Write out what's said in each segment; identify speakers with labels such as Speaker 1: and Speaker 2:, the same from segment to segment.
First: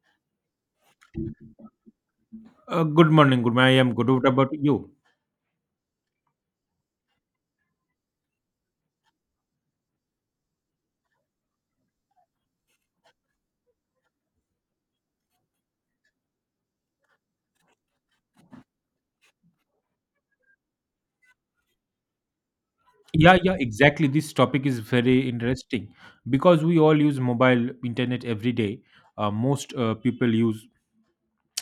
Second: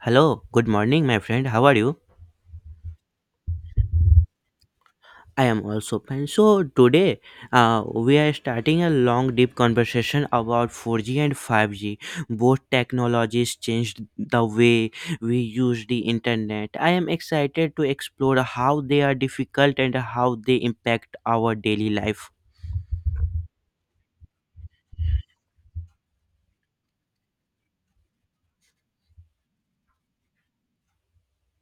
Speaker 1: Hello, good morning, my friend. How are you?
Speaker 2: Good morning. Good morning. I am good. What about you?
Speaker 1: I am also fine. So, today we are starting a long, deep conversation about 4G and 5G. Both technologies changed the way we use the internet. I am excited to explore how they are difficult and how they impact our daily life.
Speaker 2: Yeah, yeah, exactly. This topic is very interesting because we all use mobile internet every day. Most people use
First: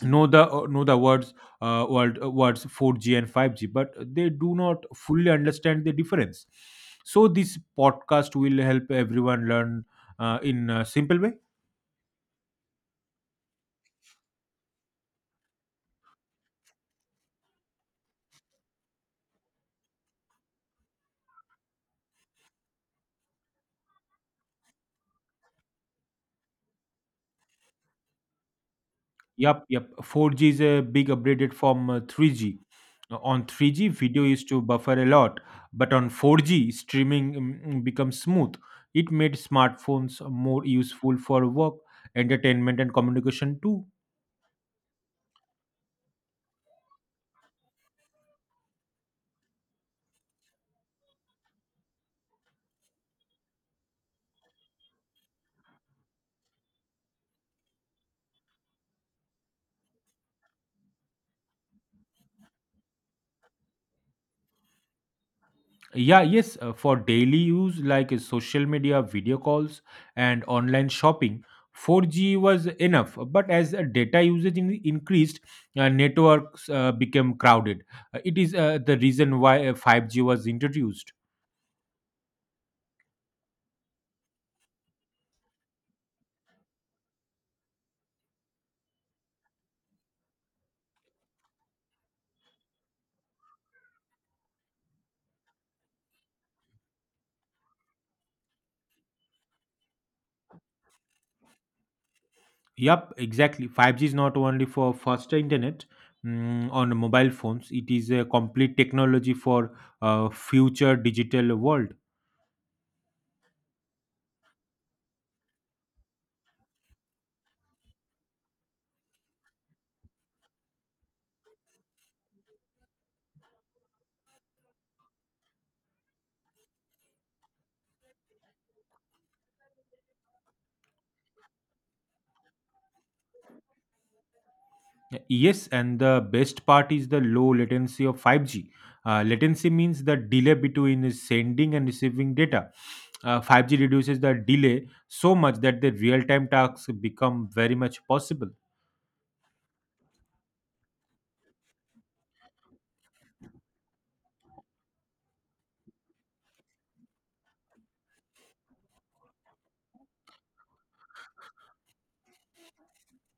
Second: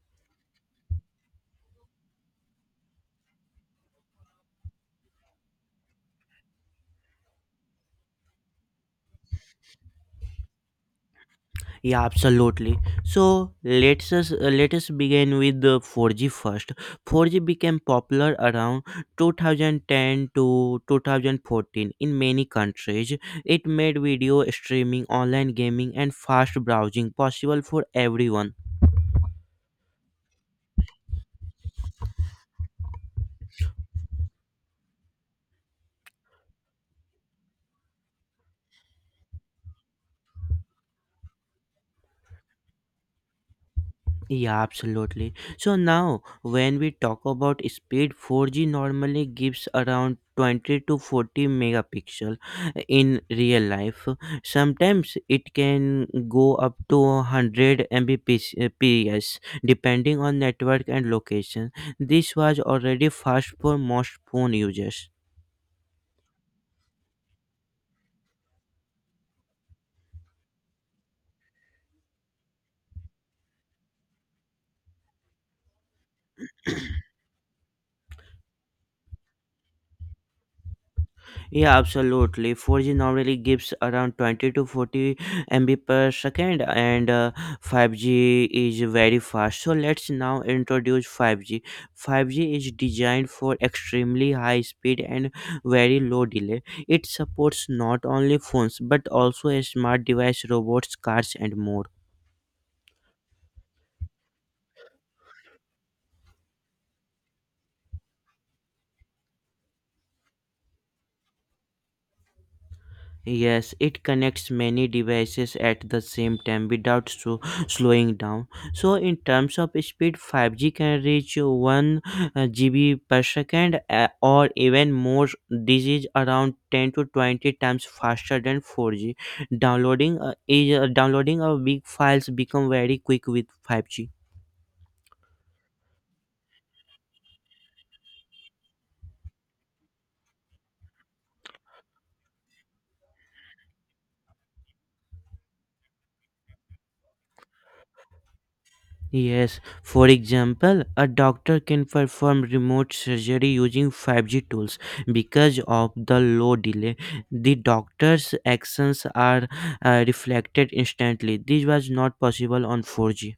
Speaker 2: know the words word, words 4G and 5G, but they do not fully understand the difference. So this podcast will help everyone learn in a simple way.
Speaker 1: Yeah, absolutely. So let us begin with the 4G first. 4G became popular around 2010 to 2014 in many countries. It made video streaming, online gaming, and fast browsing possible for everyone.
Speaker 2: Yep. 4G is a big upgraded from 3G. On 3G, video used to buffer a lot, but on 4G, streaming becomes smooth. It made smartphones more useful for work, entertainment, and communication too.
Speaker 1: Yeah, absolutely. So now, when we talk about speed, 4G normally gives around 20 to 40 megapixel in real life. Sometimes it can go up to 100 Mbps depending on network and location. This was already fast for most phone users.
Speaker 2: Yeah, yes, for daily use like social media, video calls, and online shopping, 4G was enough. But as data usage increased, networks became crowded. It is The reason why 5G was introduced.
Speaker 1: Yeah, absolutely. 4G normally gives around 20 to 40 MB per second, and 5G is very fast. So let's now introduce 5G. 5G is designed for extremely high speed and very low delay. It supports not only phones but also smart device, robots, cars, and more.
Speaker 2: Yep, exactly. 5G is not only for faster internet on mobile phones, it is a complete technology for future digital world.
Speaker 1: Yes, it connects many devices at the same time without so slowing down. So, in terms of speed, 5G can reach 1 GB per second or even more. This is around 10 to 20 times faster than 4G. Downloading of big files become very quick with 5G.
Speaker 2: Yes, and the best part is the low latency of 5G. Latency means the delay between sending and receiving data. 5G reduces the delay so much that the real-time tasks become very much possible.
Speaker 1: Yes, for example, a doctor can perform remote surgery using 5G tools because of the low delay. The doctor's actions are reflected instantly. This was not possible on 4G.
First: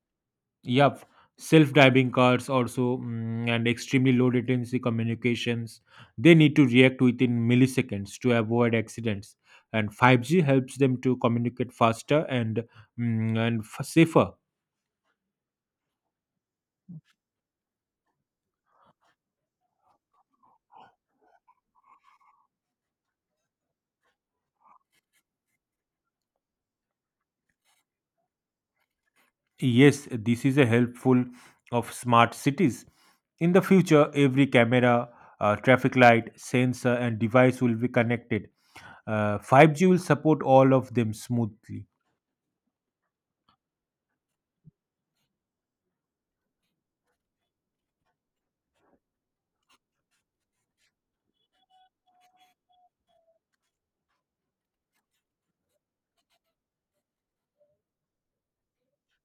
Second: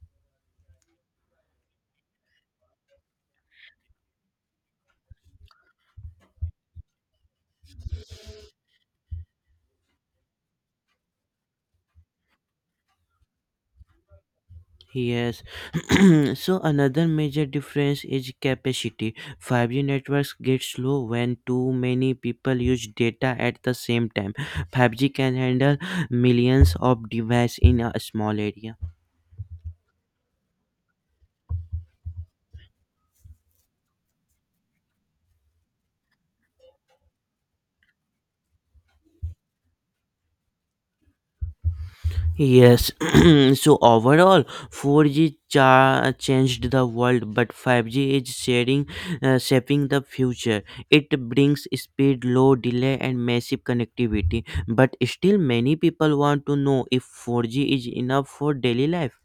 Speaker 2: Yep, self-driving cars also and extremely low latency communications. They need to react within milliseconds to avoid accidents. And 5G helps them to communicate faster and safer.
Speaker 1: Yes. So another major difference is capacity. 5G networks get slow when too many people use data at the same time. 5G can handle millions of devices in a small area.
Speaker 2: Yes, this is a helpful of smart cities. In the future, every camera, traffic light, sensor, and device will be connected. 5G will support all of them smoothly.
Speaker 1: Yes, so overall, changed the world, but 5G is shaping the future. It brings speed, low delay, and massive connectivity. But still, many people want to know if 4G is enough for daily life.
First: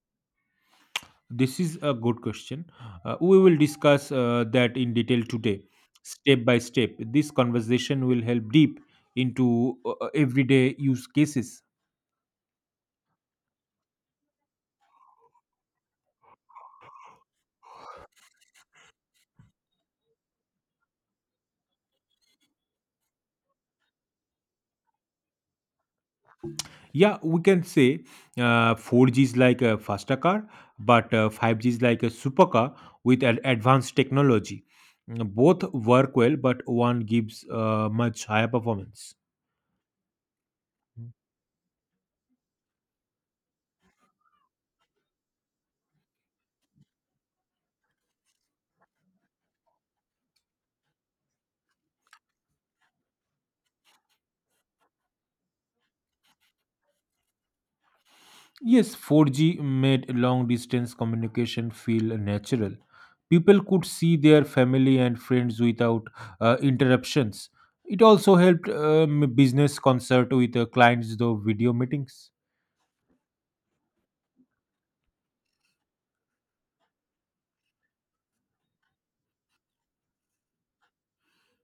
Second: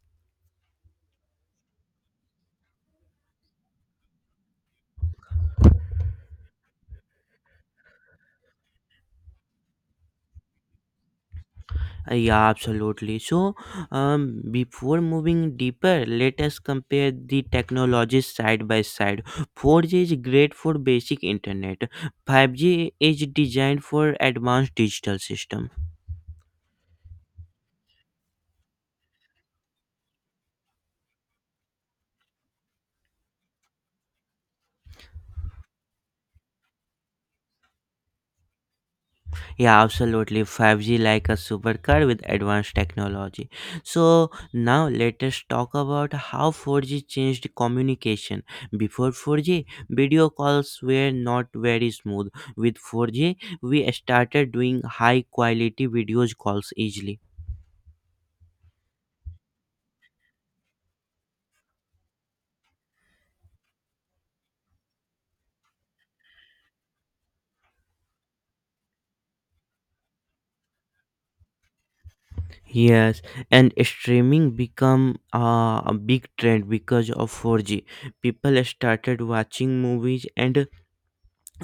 Speaker 2: This is a good question. We will discuss that in detail today, step by step. This conversation will help deep into everyday use cases.
Speaker 1: Yeah, absolutely. So, before moving deeper, let us compare the technologies side by side. 4G is great for basic internet. 5G is designed for advanced digital system.
Speaker 2: Yeah, we can say 4G is like a faster car, but 5G is like a supercar with an advanced technology. Both work well, but one gives much higher performance.
Speaker 1: Yeah, absolutely. 5G like a supercar with advanced technology. So now let us talk about how 4G changed communication. Before 4G, video calls were not very smooth. With 4G, we started doing high quality video calls easily.
Speaker 2: Yes, 4G made long distance communication feel natural. People could see their family and friends without interruptions. It also helped business concert with clients through video meetings.
Speaker 1: Yes, and streaming become a big trend because of 4G. People started watching movies and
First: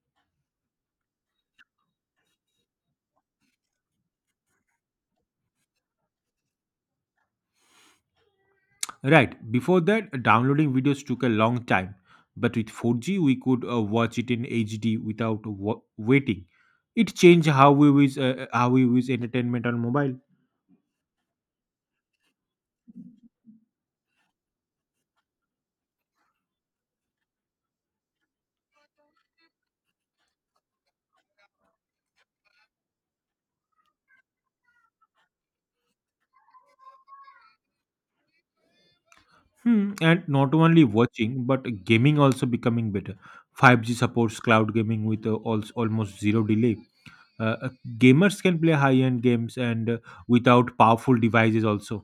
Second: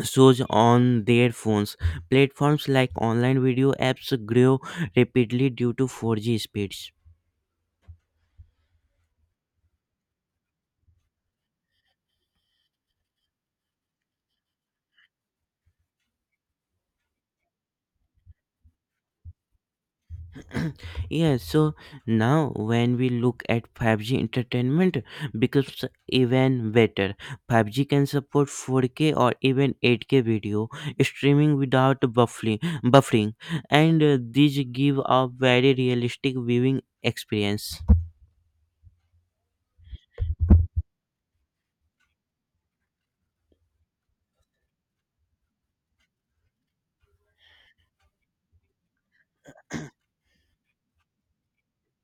Speaker 1: shows on their phones. Platforms like online video apps grew rapidly due to 4G speeds.
Speaker 2: Right, before that, downloading videos took a long time. But with 4G, we could watch it in HD without waiting. It changed how we use entertainment on mobile.
Speaker 1: Yeah, so now when we look at 5G entertainment becomes even better. 5G can support 4K or even 8K video streaming without buffering, and these give a very realistic viewing experience.
Speaker 2: Hmm, and not only watching, but gaming also becoming better. 5G supports cloud gaming with also almost zero delay. Uh, uh, Gamers can play high-end games and without powerful devices also.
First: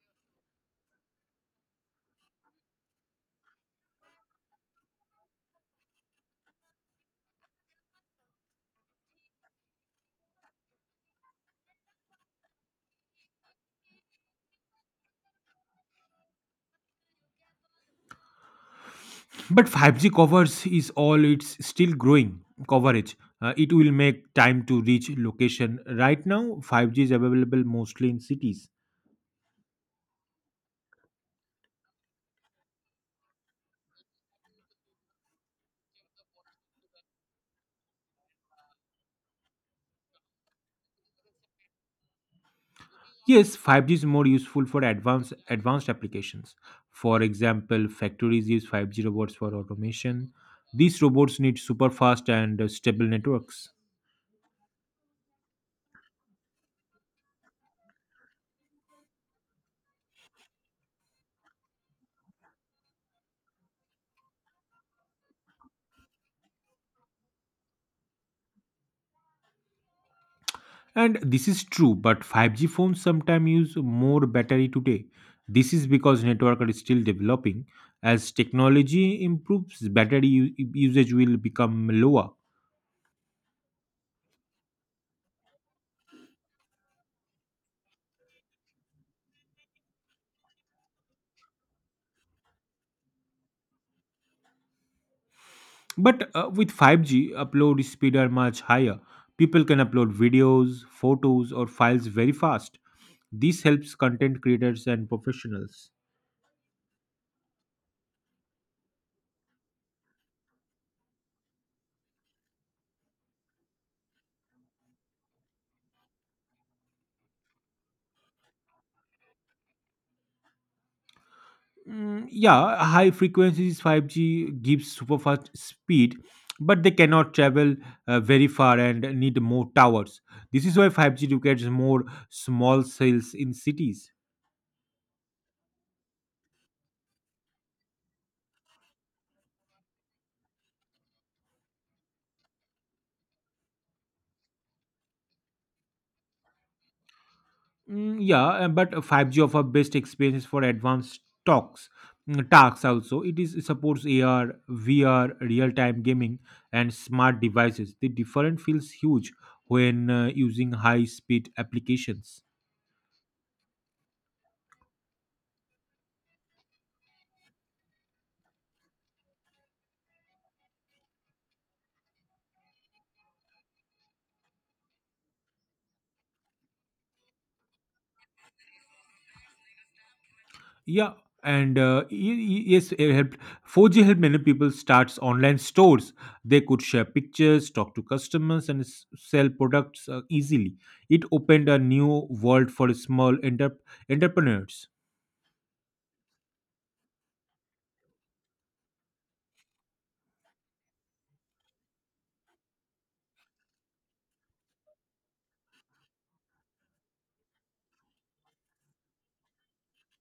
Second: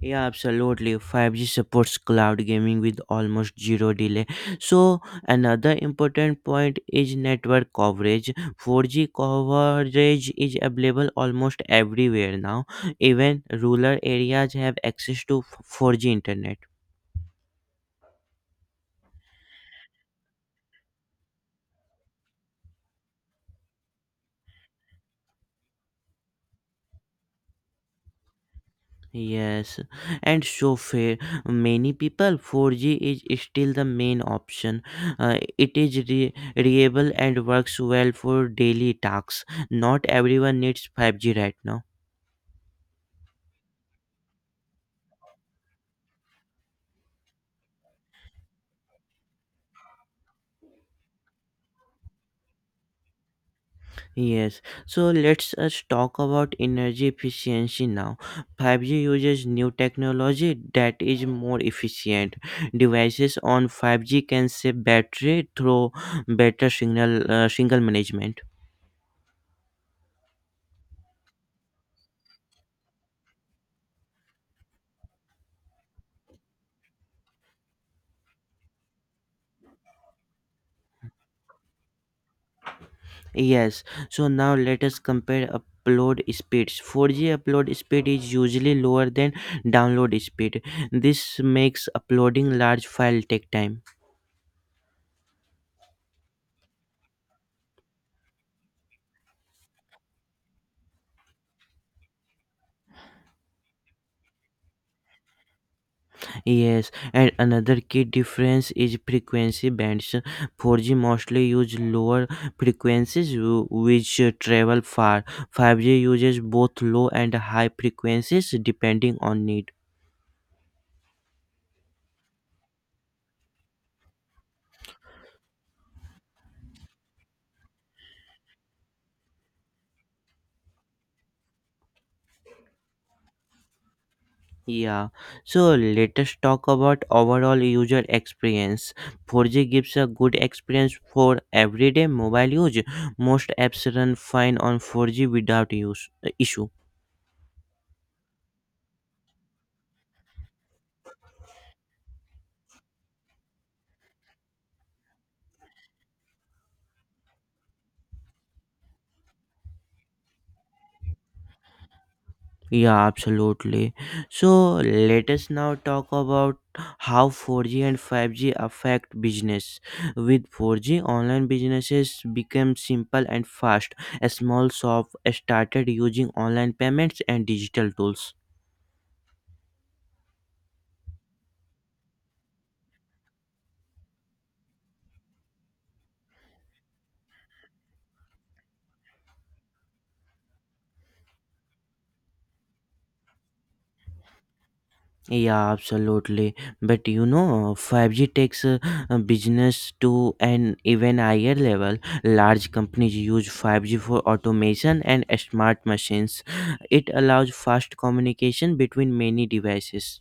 Speaker 1: Yeah, absolutely. 5G supports cloud gaming with almost zero delay. So, another important point is network coverage. 4G coverage is available almost everywhere now. Even rural areas have access to 4G internet.
Speaker 2: But 5G covers is all it's still growing coverage. It will make time to reach location. Right now, 5G is available mostly in cities.
Speaker 1: Yes, and so fair. Many people, 4G is still the main option. It is reliable and works well for daily tasks. Not everyone needs 5G right now.
Speaker 2: Yes, 5G is more useful for advanced advanced applications. For example, factories use 5G robots for automation. These robots need super fast and stable networks.
Speaker 1: Yes, so let's us talk about energy efficiency now. 5G uses new technology that is more efficient. Devices on 5G can save battery through better signal management.
Speaker 2: And this is true, but 5G phones sometimes use more battery today. This is because network are still developing. As technology improves, battery usage will become lower.
Speaker 1: Yes, so now let us compare upload speeds. 4G upload speed is usually lower than download speed. This makes uploading large file take time.
Speaker 2: But with 5G, upload speed are much higher. People can upload videos, photos, or files very fast. This helps content creators and professionals.
Speaker 1: Yes, and another key difference is frequency bands. 4G mostly use lower frequencies which travel far. 5G uses both low and high frequencies depending on need.
Speaker 2: Yeah, high frequencies 5G gives super fast speed, but they cannot travel very far and need more towers. This is why 5G requires more small cells in cities.
Speaker 1: Yeah, so let us talk about overall user experience. 4G gives a good experience for everyday mobile use. Most apps run fine on 4G without use, issue.
Speaker 2: Yeah, but 5G offer best experience for advanced talks. Tasks also it is it supports AR, VR, real-time gaming, and smart devices. The difference feels huge when using high-speed applications.
Speaker 1: Yeah, absolutely. So let us now talk about how 4G and 5G affect business. With 4G, online businesses became simple and fast. A small shop started using online payments and digital tools.
Speaker 2: Yeah, and y- y- yes, it helped. 4G helped many people start online stores. They could share pictures, talk to customers, and sell products easily. It opened a new world for small entrepreneurs.
Speaker 1: Yeah, absolutely. But you know, 5G takes business to an even higher level. Large companies use 5G for automation and smart machines. It allows fast communication between many devices.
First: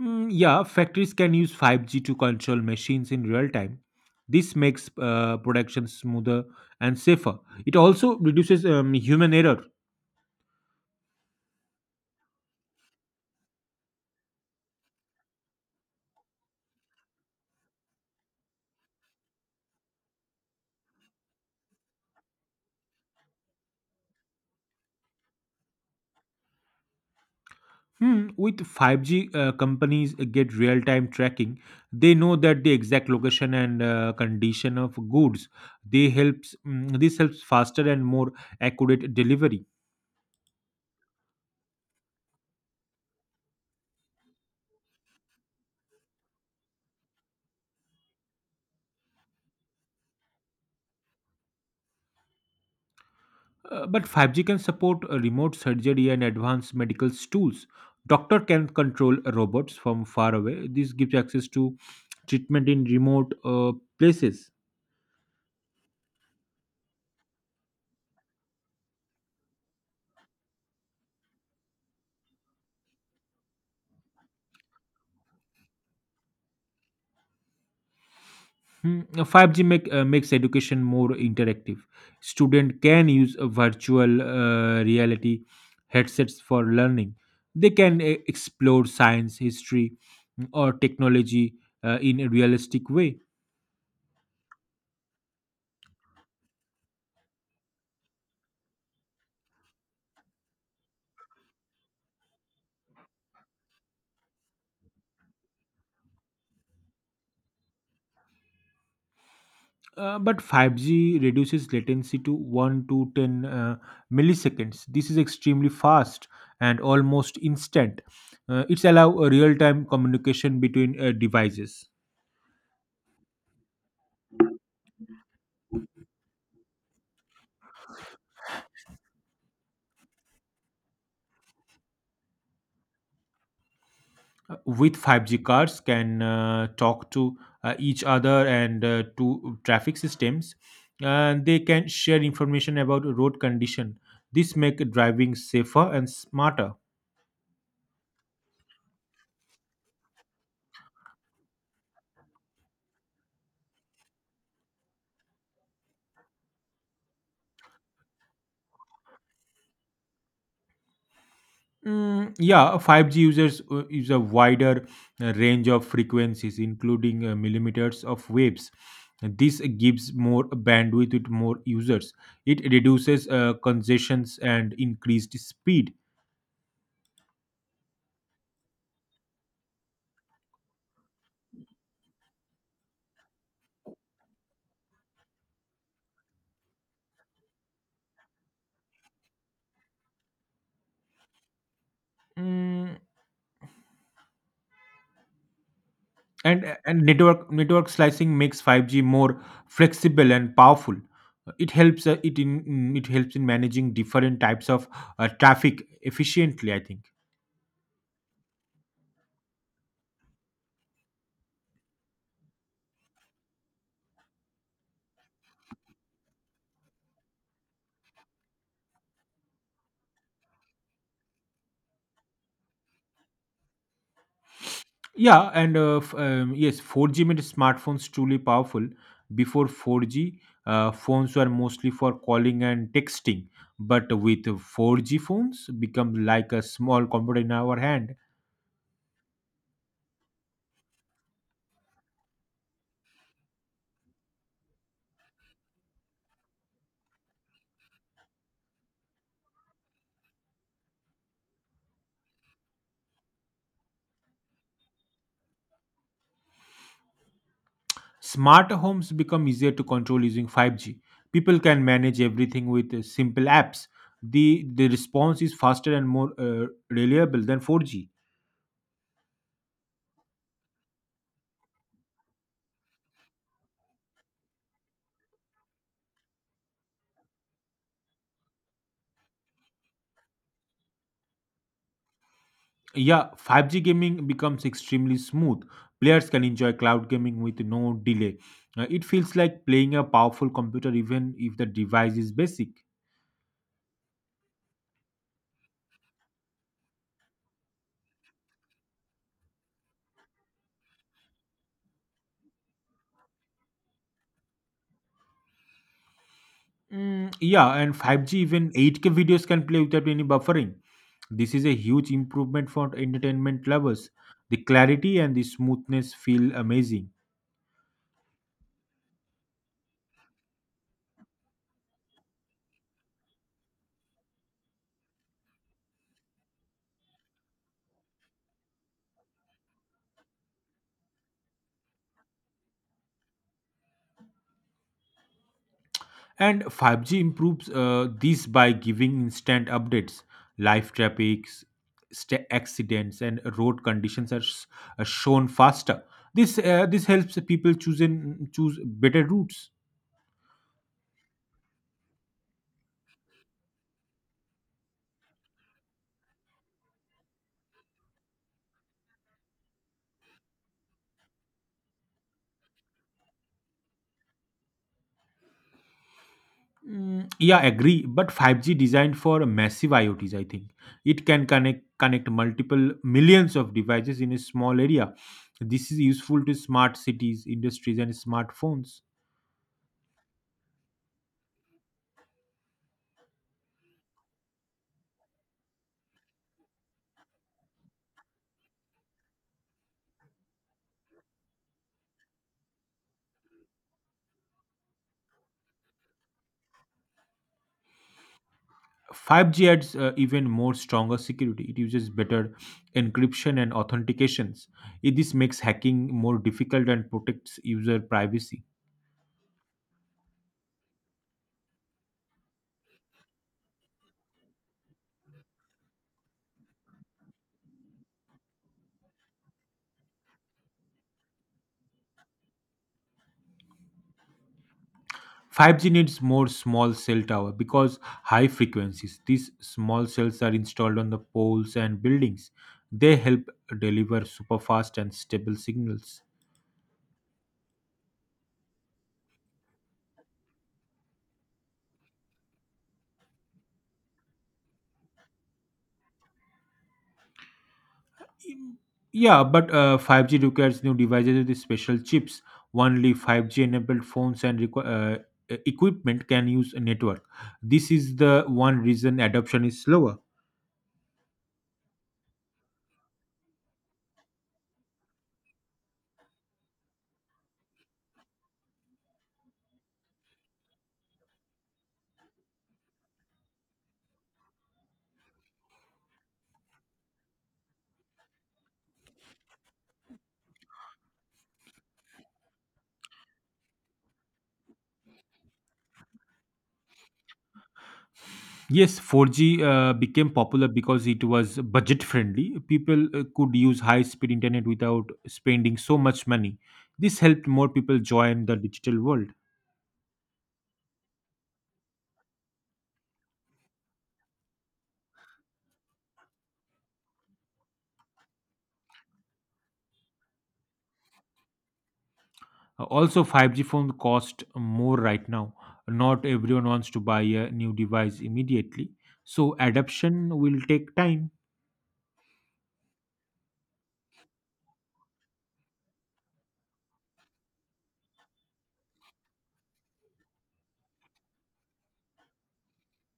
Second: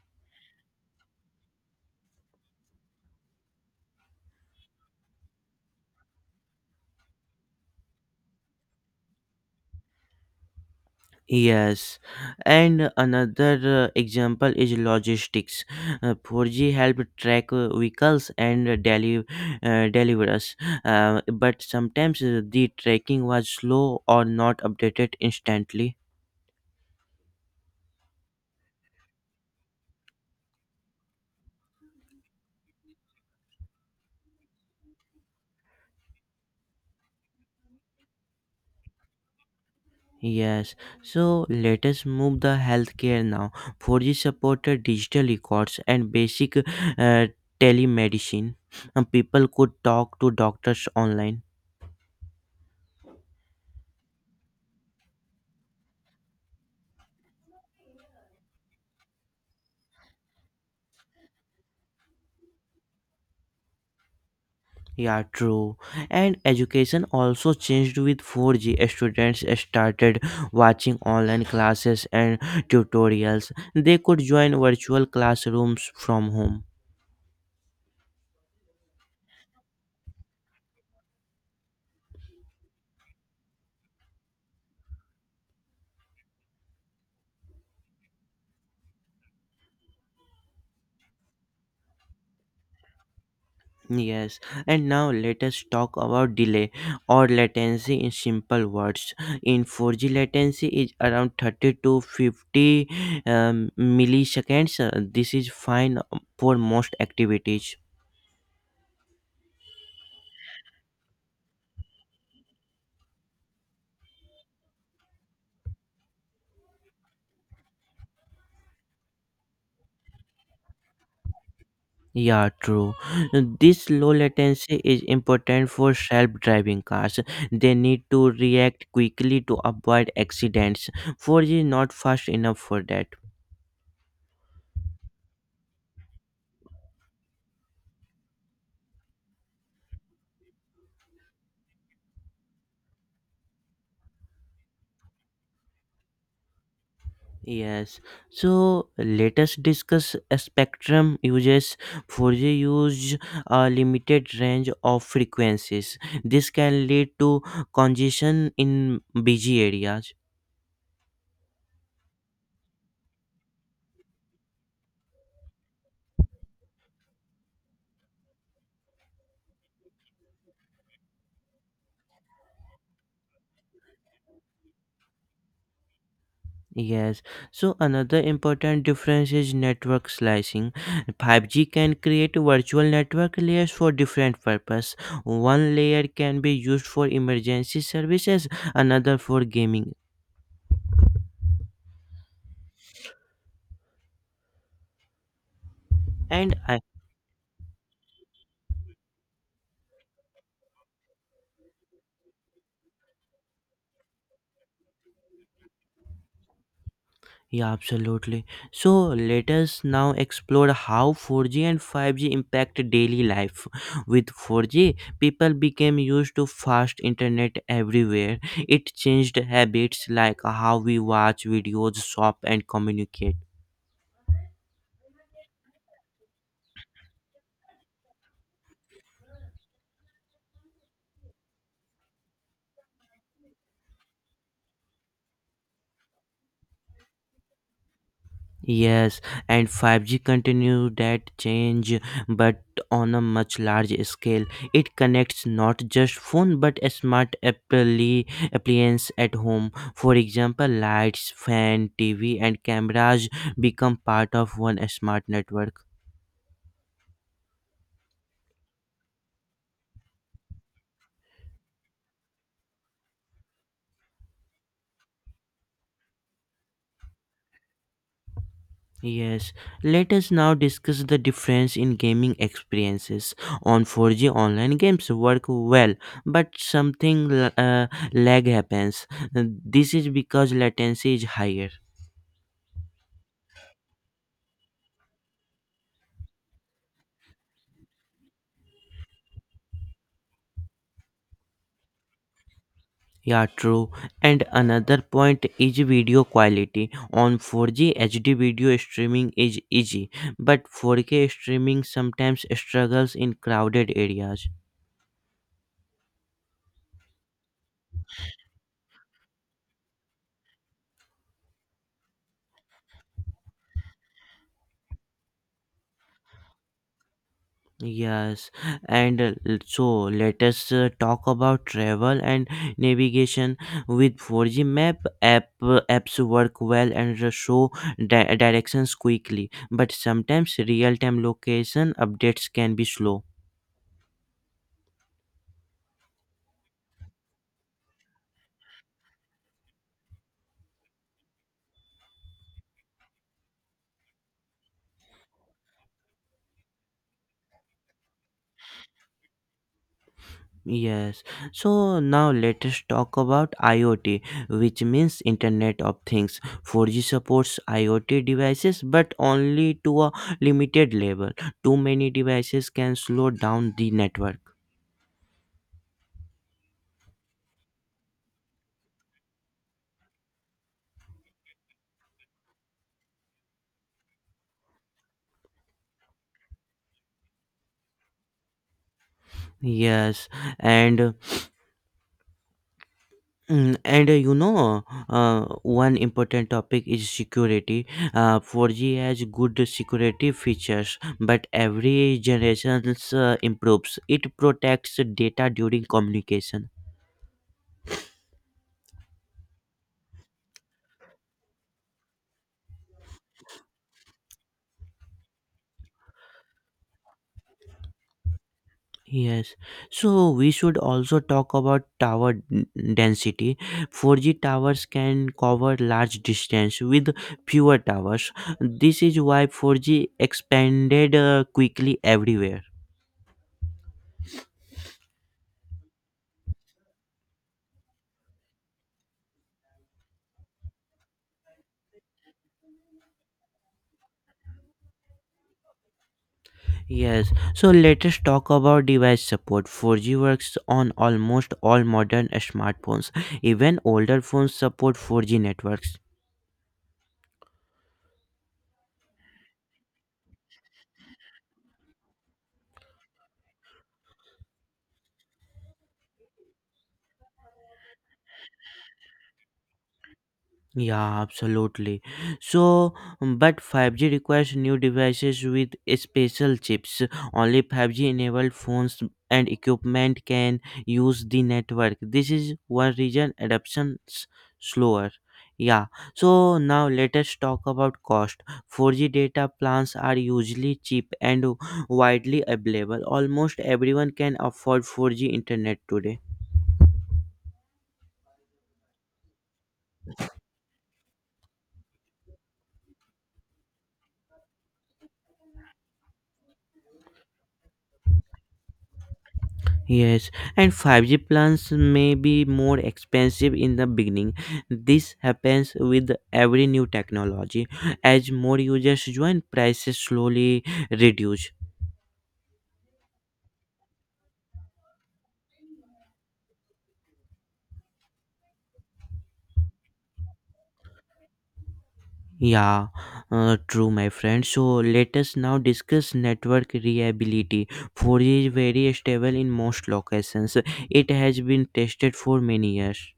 Speaker 2: Yeah, factories can use 5G to control machines in real time. This makes production smoother and safer. It also reduces human error.
Speaker 1: Yes, and another example is logistics. 4G help track vehicles and deliverers, but sometimes the tracking was slow or not updated instantly.
Speaker 2: Hmm, with 5G, companies get real time tracking. They know that the exact location and condition of goods. This helps faster and more accurate delivery.
Speaker 1: Yes, so let us move the healthcare now. 4G supported digital records and basic telemedicine. And people could talk to doctors online.
Speaker 2: But 5G can support remote surgery and advanced medical tools. Doctor can control robots from far away. This gives access to treatment in remote places.
Speaker 1: Yeah, true. And education also changed with 4G. Students started watching online classes and tutorials. They could join virtual classrooms from home.
Speaker 2: Hmm, makes education more interactive. Student can use a virtual reality headsets for learning. They can explore science, history, or technology in a realistic way.
Speaker 1: Yes, and now let us talk about delay or latency in simple words. In 4G, latency is around 30 to 50 milliseconds. This is fine for most activities.
Speaker 2: But 5G reduces latency to 1 to 10 milliseconds. This is extremely fast and almost instant. It's allow a real-time communication between devices.
Speaker 1: Yeah, true. This low latency is important for self driving cars. They need to react quickly to avoid accidents. 4G is not fast enough for that.
Speaker 2: With 5G cars can talk to each other and to traffic systems. And they can share information about road condition. This make driving safer and smarter.
Speaker 1: Yes, so let us discuss a spectrum uses 4G use a limited range of frequencies. This can lead to congestion in busy areas.
Speaker 2: Yeah, 5G users use a wider range of frequencies, including millimeters of waves. This gives more bandwidth with more users. It reduces congestions and increased speed.
Speaker 1: Yes, so another important difference is network slicing. 5G can create virtual network layers for different purpose. One layer can be used for emergency services, another for gaming.
Speaker 2: Mm,
Speaker 1: And
Speaker 2: and network slicing makes 5G more flexible and powerful. It helps it helps in managing different types of traffic efficiently, I think.
Speaker 1: yeah, absolutely. So let us now explore how 4G and 5G impact daily life. With 4G, people became used to fast internet everywhere. It changed habits like how we watch videos, shop, and communicate.
Speaker 2: Yeah, and yes, 4G made smartphones truly powerful. Before 4G, phones were mostly for calling and texting, but with 4G phones become like a small computer in our hand.
Speaker 1: Yes, and 5G continued that change, but on a much larger scale. It connects not just phone but a smart appliance at home. For example, lights, fan, TV, and cameras become part of one smart network.
Speaker 2: Smart homes become easier to control using 5G. People can manage everything with simple apps. The response is faster and more reliable than 4G.
Speaker 1: Yes, let us now discuss the difference in gaming experiences on 4G online games work well, but something lag happens. This is because latency is higher.
Speaker 2: Yeah, 5G gaming becomes extremely smooth. Players can enjoy cloud gaming with no delay. It feels like playing a powerful computer even if the device is basic.
Speaker 1: Yeah, true. And another point is video quality. On 4G HD video streaming is easy, but 4K streaming sometimes struggles in crowded areas.
Speaker 2: Yeah, and 5G even 8K videos can play without any buffering. This is a huge improvement for entertainment lovers. The clarity and the smoothness feel amazing.
Speaker 1: Yes, and so let us talk about travel and navigation with 4G map app apps work well and show directions quickly, but sometimes real-time location updates can be slow.
Speaker 2: And 5G improves this by giving instant updates. Live traffic, accidents, and road conditions are shown faster. This helps people choose better routes.
Speaker 1: Yes, so now let us talk about IoT, which means Internet of Things. 4G supports IoT devices, but only to a limited level. Too many devices can slow down the network.
Speaker 2: Yeah, agree. But 5G designed for massive IoTs, I think. It can connect multiple millions of devices in a small area. This is useful to smart cities, industries, and smartphones.
Speaker 1: Yes, and you know, one important topic is security. 4G has good security features, but every generation improves. It protects data during communication.
Speaker 2: 5G adds even more stronger security. It uses better encryption and authentications. This makes hacking more difficult and protects user privacy.
Speaker 1: Yes, so we should also talk about tower density. 4G towers can cover large distance with fewer towers. This is why 4G expanded quickly everywhere.
Speaker 2: 5G needs more small cell tower because high frequencies. These small cells are installed on the poles and buildings. They help deliver super fast and stable signals.
Speaker 1: Yes, so let us talk about device support. 4G works on almost all modern smartphones. Even older phones support 4G networks.
Speaker 2: Yeah, but 5G requires new devices with special chips. Only 5G enabled phones and equipment can use a network. This is the one reason adoption is slower.
Speaker 1: Yeah, absolutely. So, but 5G requires new devices with special chips. Only 5G enabled phones and equipment can use the network. This is one reason adoption's slower. Yeah, so now let us talk about cost. 4G data plans are usually cheap and widely available. Almost everyone can afford 4G internet today.
Speaker 2: Yes, 4G became popular because it was budget friendly. People could use high speed internet without spending so much money. This helped more people join the digital world.
Speaker 1: Yes, and 5G plans may be more expensive in the beginning. This happens with every new technology. As more users join, prices slowly reduce.
Speaker 2: Also, 5G phones cost more right now. Not everyone wants to buy a new device immediately, so adoption will take time.
Speaker 1: Yeah, true, my friend. So let us now discuss network reliability. 4G is very stable in most locations. It has been tested for many years.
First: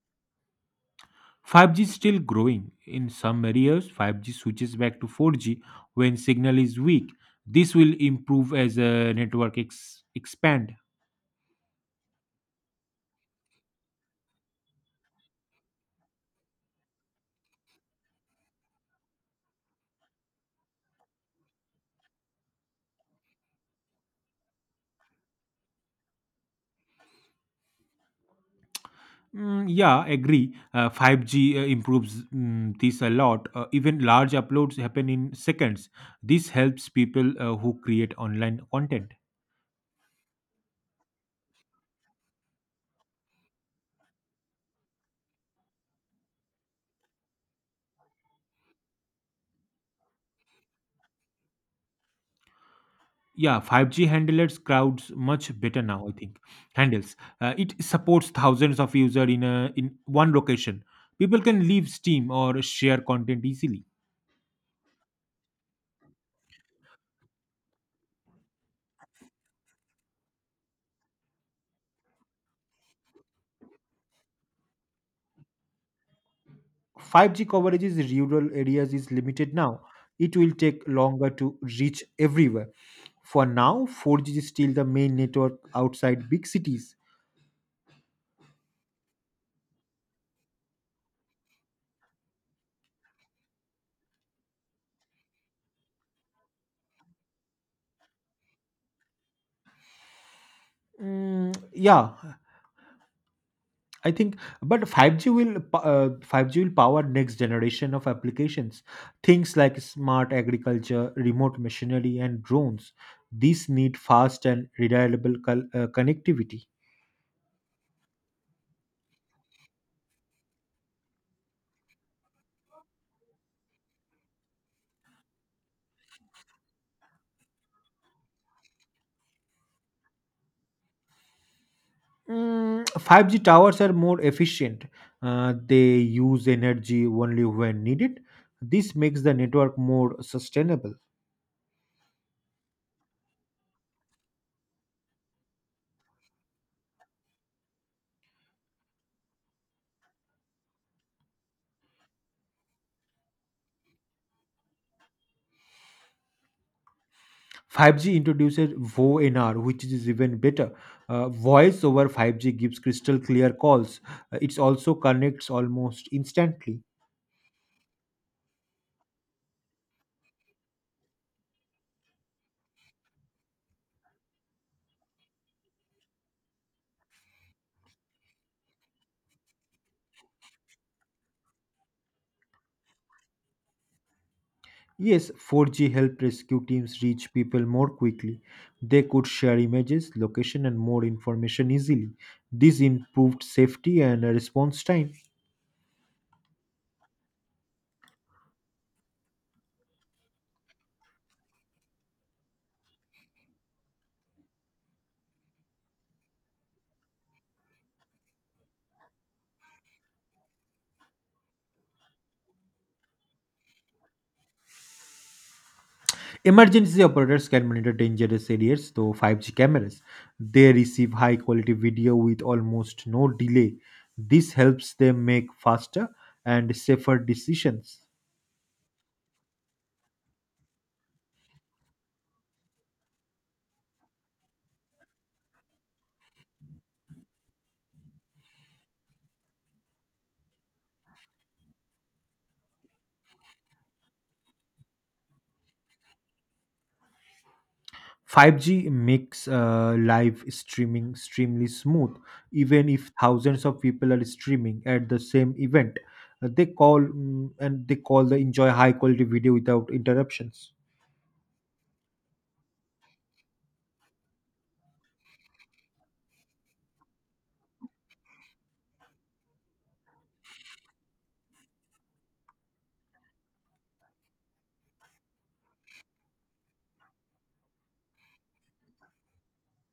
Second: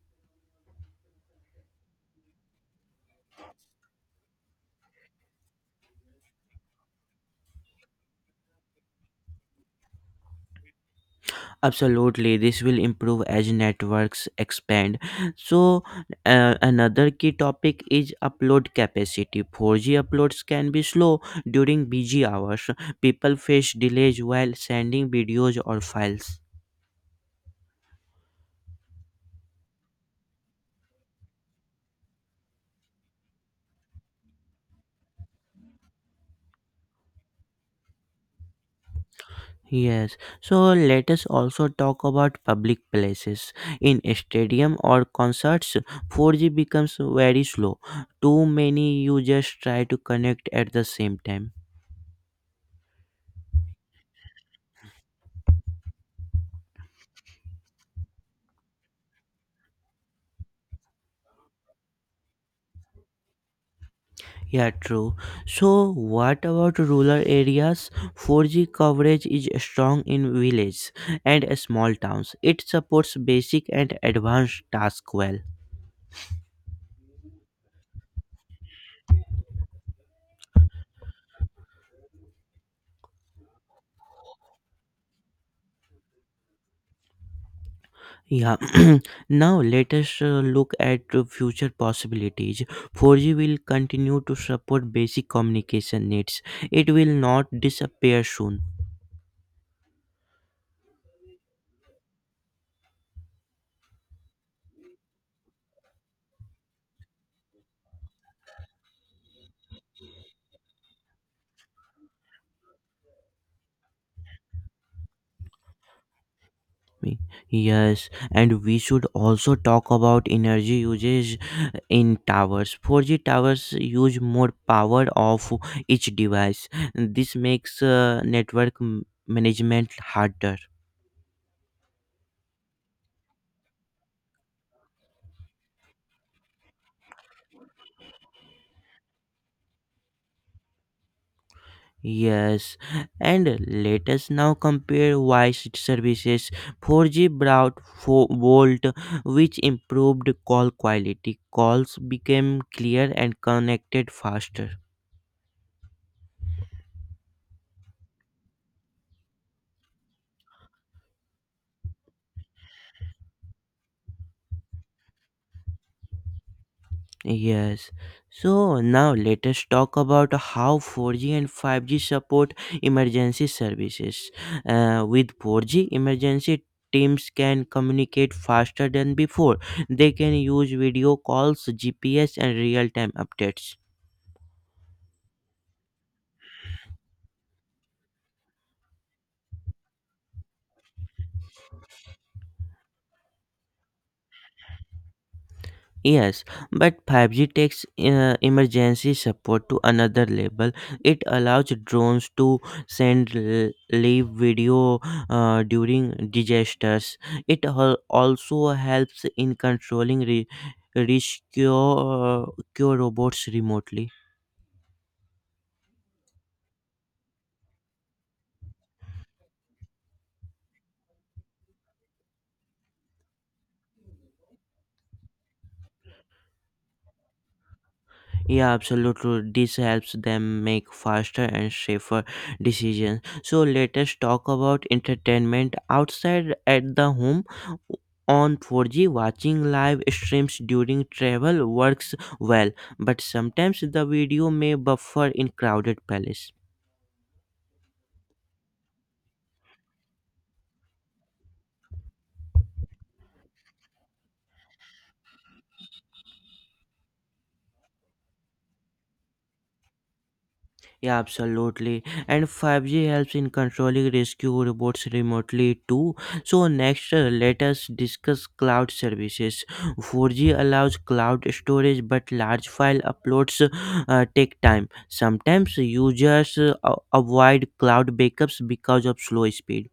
Speaker 2: 5G is still growing. In some areas, 5G switches back to 4G when signal is weak. This will improve as a network expand.
Speaker 1: Absolutely, this will improve as networks expand. So, another key topic is upload capacity. 4G uploads can be slow during busy hours. People face delays while sending videos or files.
Speaker 2: Yeah, agree. 5G improves this a lot. Even large uploads happen in seconds. This helps people who create online content.
Speaker 1: Yes, so let us also talk about public places. In stadium or concerts, 4G becomes very slow. Too many users try to connect at the same time.
Speaker 2: Yeah, 5G handles crowds much better now, I think. Handles. It supports thousands of users in one location. People can leave Steam or share content easily.
Speaker 1: Yeah, true. So, what about rural areas? 4G coverage is strong in villages and small towns. It supports basic and advanced tasks well.
Speaker 2: 5G coverage in rural areas is limited now. It will take longer to reach everywhere. For now, 4G is still the main network outside big cities.
Speaker 1: Yeah. now, let us look at the future possibilities. 4G will continue to support basic communication needs. It will not disappear soon.
Speaker 2: Yeah, I think, but 5G will power next generation of applications, things like smart agriculture, remote machinery, and drones. These need fast and reliable connectivity.
Speaker 1: Me- Yes, and we should also talk about energy usage in towers. 4G towers use more power of each device. This makes network management harder.
Speaker 2: 5G towers are more efficient. They use energy only when needed. This makes the network more sustainable.
Speaker 1: Yes, and let us now compare voice services. 4G brought 4-volt, which improved call quality. Calls became clear and connected faster.
Speaker 2: 5G introduces VoNR, which is even better. Voice over 5G gives crystal clear calls. It also connects almost instantly.
Speaker 1: Yes. So now let us talk about how 4G and 5G support emergency services. With 4G, emergency teams can communicate faster than before. They can use video calls, GPS, and real time updates.
Speaker 2: Yes, 4G helped rescue teams reach people more quickly. They could share images, location, and more information easily. This improved safety and response time.
Speaker 1: Yes, but 5G takes emergency support to another level. It allows drones to send live video during disasters. It also helps in controlling rescue cure robots remotely.
Speaker 2: Emergency operators can monitor dangerous areas through 5G cameras. They receive high quality video with almost no delay. This helps them make faster and safer decisions.
Speaker 1: Yeah, absolutely. This helps them make faster and safer decisions. So let us talk about entertainment outside at the home. On 4G, watching live streams during travel works well, but sometimes the video may buffer in crowded palace.
Speaker 2: 5G makes live streaming extremely smooth, even if thousands of people are streaming at the same event. They call and they call the enjoy high quality video without interruptions.
Speaker 1: Yeah, absolutely. And 5G helps in controlling rescue robots remotely too. So, next, let us discuss cloud services. 4G allows cloud storage, but large file uploads take time. Sometimes users avoid cloud backups because of slow speed.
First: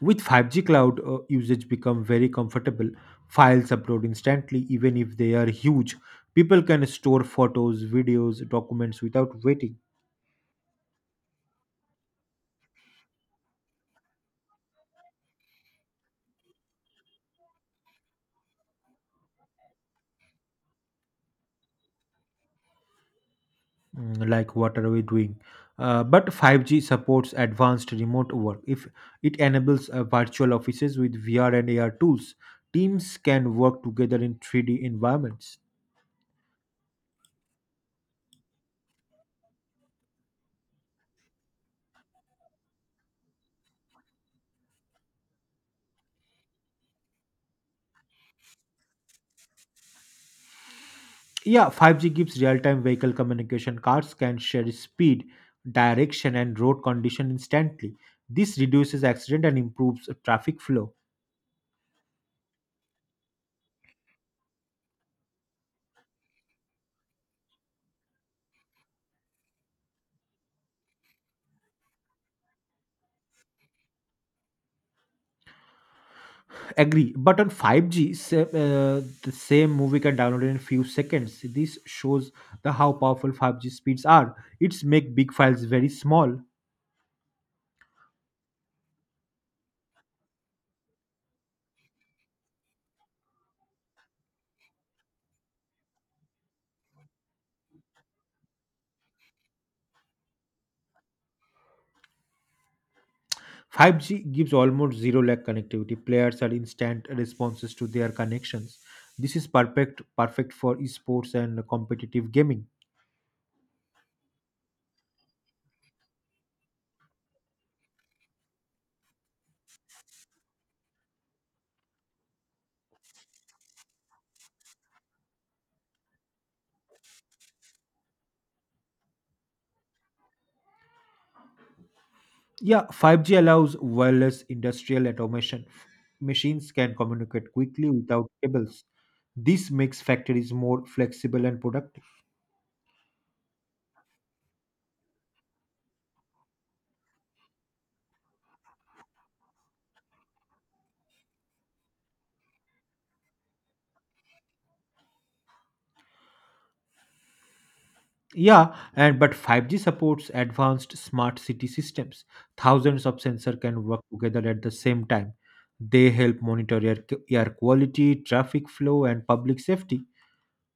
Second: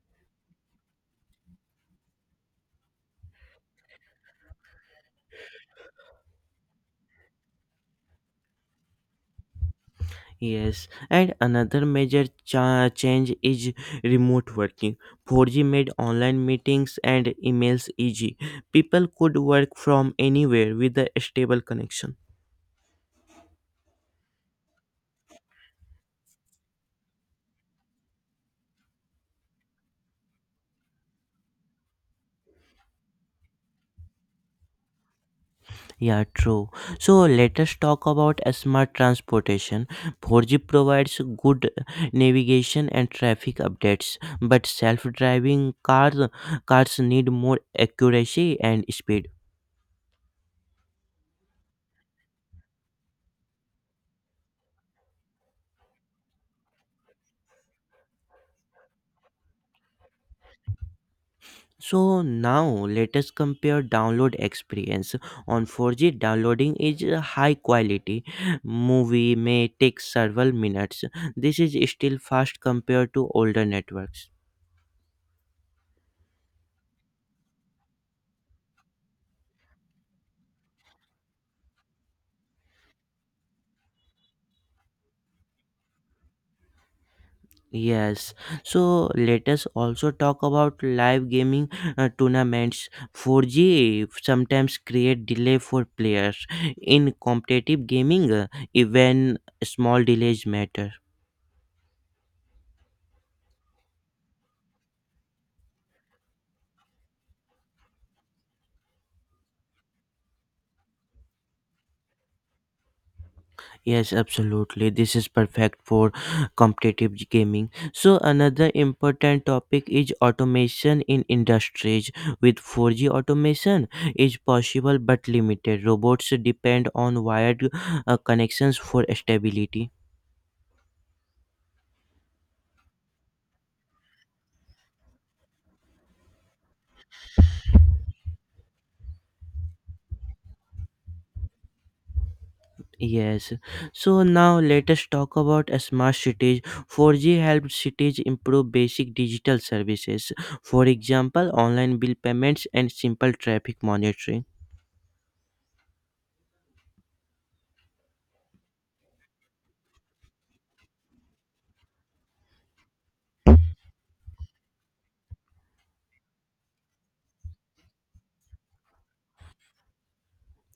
Speaker 2: With 5G cloud usage become very comfortable, files upload instantly even if they are huge. People can store photos, videos, documents without waiting.
Speaker 1: Yes, and another major change is remote working. 4G made online meetings and emails easy. People could work from anywhere with a stable connection.
Speaker 2: Like what are we doing? But 5G supports advanced remote work. If it enables virtual offices with VR and AR tools, teams can work together in 3D environments.
Speaker 1: Yeah, true. So let us talk about a smart transportation. 4G provides good navigation and traffic updates, but self-driving cars need more accuracy and speed.
Speaker 2: Yeah, 5G gives real-time vehicle communication. Cars can share speed, direction, and road condition instantly. This reduces accident and improves traffic flow.
Speaker 1: So now let us compare download experience. On 4G, downloading is a high quality. Movie may take several minutes. This is still fast compared to older networks.
Speaker 2: Agree, but on 5G, the same movie can download in a few seconds. This shows the how powerful 5G speeds are. It's make big files very small.
Speaker 1: Yes, so let us also talk about live gaming tournaments. 4G sometimes create delay for players. In competitive gaming, even small delays matter.
Speaker 2: 5G gives almost zero lag connectivity. Players are instant responses to their connections. This is perfect for esports and competitive gaming.
Speaker 1: Yes, absolutely. This is perfect for competitive gaming. So another important topic is automation in industries. With 4G automation is possible but limited. Robots depend on wired connections for stability.
Speaker 2: Yeah, 5G allows wireless industrial automation. Machines can communicate quickly without cables. This makes factories more flexible and productive.
Speaker 1: Yes. So now let us talk about smart cities. 4G helps cities improve basic digital services. For example, online bill payments and simple traffic monitoring.
Speaker 2: Yeah, and but 5G supports advanced smart city systems. Thousands of sensors can work together at the same time. They help monitor air quality, traffic flow, and public safety.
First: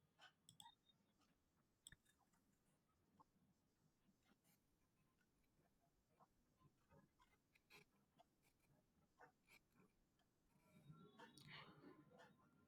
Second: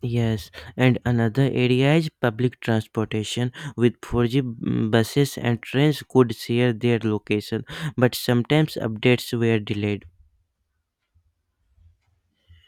Speaker 1: Yes, and another area is public transportation with 4G buses and trains could share their location, but sometimes updates were delayed.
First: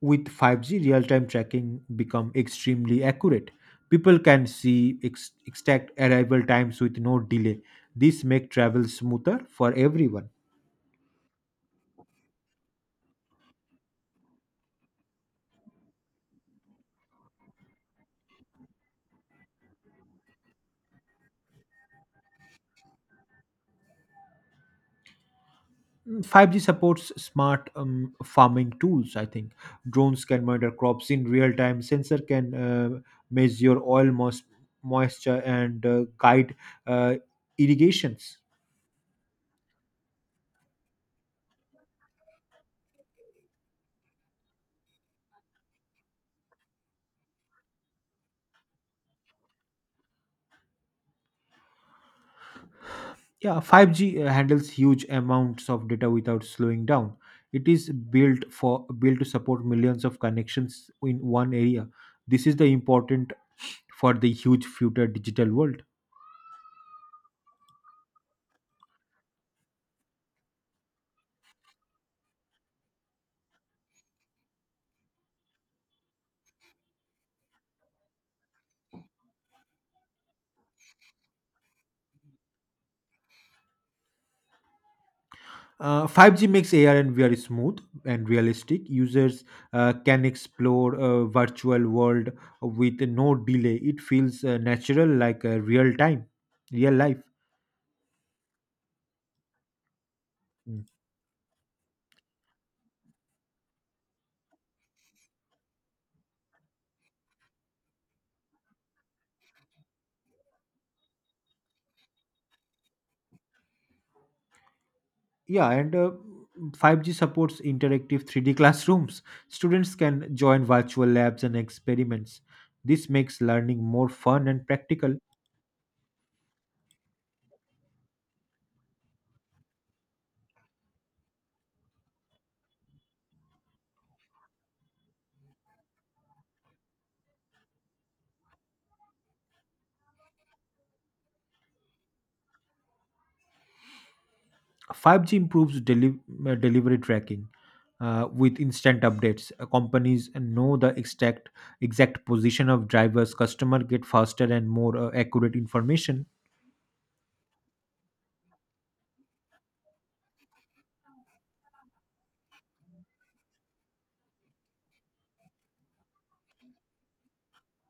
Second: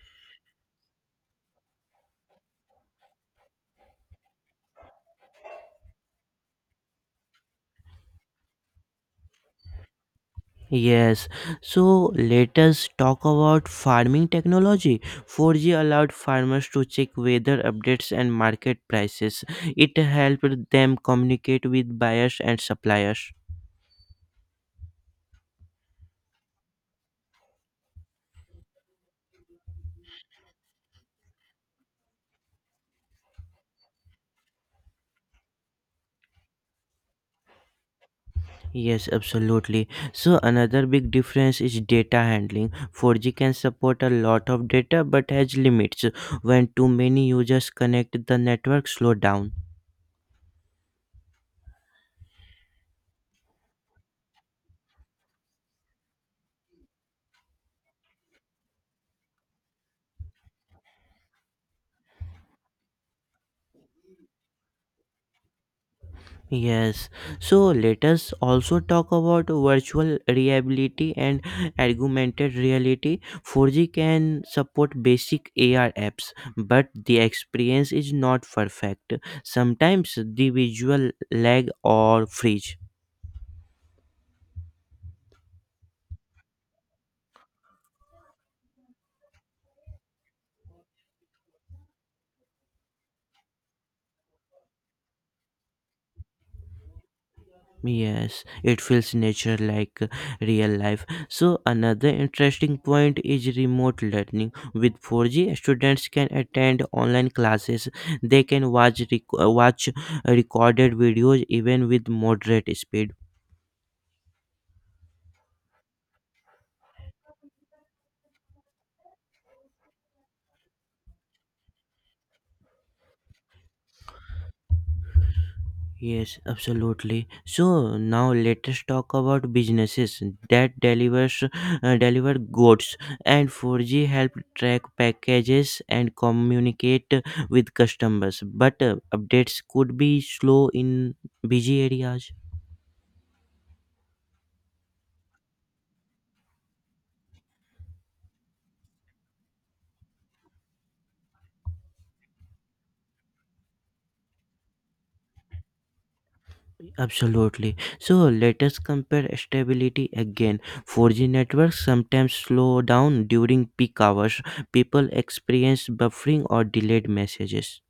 Speaker 2: With 5G, real time tracking become extremely accurate. People can see exact arrival times with no delay. This make travel smoother for everyone.
Speaker 1: Yes, so let us talk about farming technology. 4G allowed farmers to check weather updates and market prices. It helped them communicate with buyers and suppliers.
Speaker 2: 5G supports smart farming tools, I think. Drones can monitor crops in real time, sensor can measure oil mos- moisture and guide uh, irrigations.
Speaker 1: Yes, absolutely. So another big difference is data handling. 4G can support a lot of data but has limits. When too many users connect, the network slow down.
Speaker 2: Yeah, 5G handles huge amounts of data without slowing down. It is built to support millions of connections in one area. This is the important for the huge future digital world.
Speaker 1: Yes. So let us also talk about virtual reality and augmented reality. 4G can support basic AR apps, but the experience is not perfect. Sometimes the visual lag or freeze.
Speaker 2: 5G makes AR and VR smooth and realistic. Users can explore a virtual world with no delay. It feels natural, like a real life.
Speaker 1: Yes, it feels nature like real life. So another interesting point is remote learning. With 4G, students can attend online classes. They can watch recorded videos even with moderate speed.
Speaker 2: Yeah, and 5G supports interactive 3D classrooms. Students can join virtual labs and experiments. This makes learning more fun and practical.
Speaker 1: Yes, absolutely. So now let us talk about businesses that deliver goods and 4G help track packages and communicate with customers. But updates could be slow in busy areas.
Speaker 2: 5G improves delivery tracking with instant updates. Companies know the exact position of drivers. Customer get faster and more accurate information.
Speaker 1: Absolutely. So let us compare stability again. 4G networks sometimes slow down during peak hours. People experience buffering or delayed messages.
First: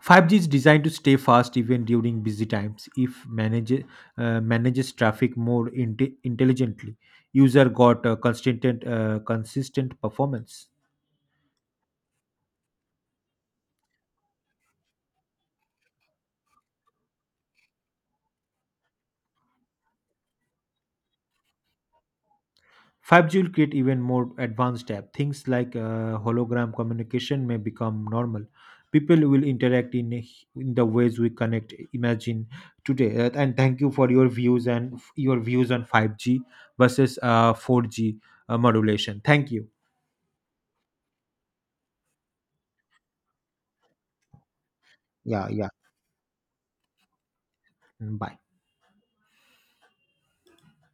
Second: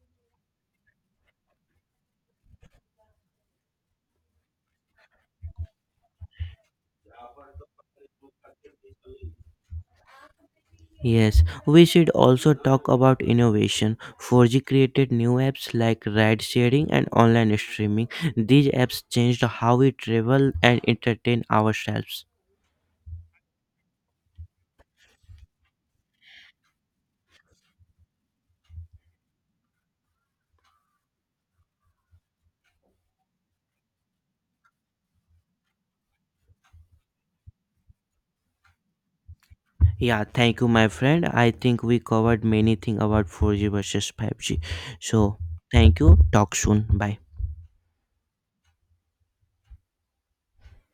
Speaker 2: 5G is designed to stay fast even during busy times if manages traffic more intelligently. User got consistent performance.
Speaker 1: Yes, we should also talk about innovation. 4G created new apps like ride sharing and online streaming. These apps changed how we travel and entertain ourselves.
Speaker 2: 5G will create even more advanced app. Things like hologram communication may become normal. People will in the ways we connect, imagine today. And thank you for your views and your views on 5G versus 4G modulation. Thank you.
Speaker 1: Yeah, thank you, my friend. I think we covered many things about 4G versus 5G. So,
Speaker 2: Yeah, yeah.
Speaker 1: thank you. Talk soon. Bye.
Speaker 2: Bye.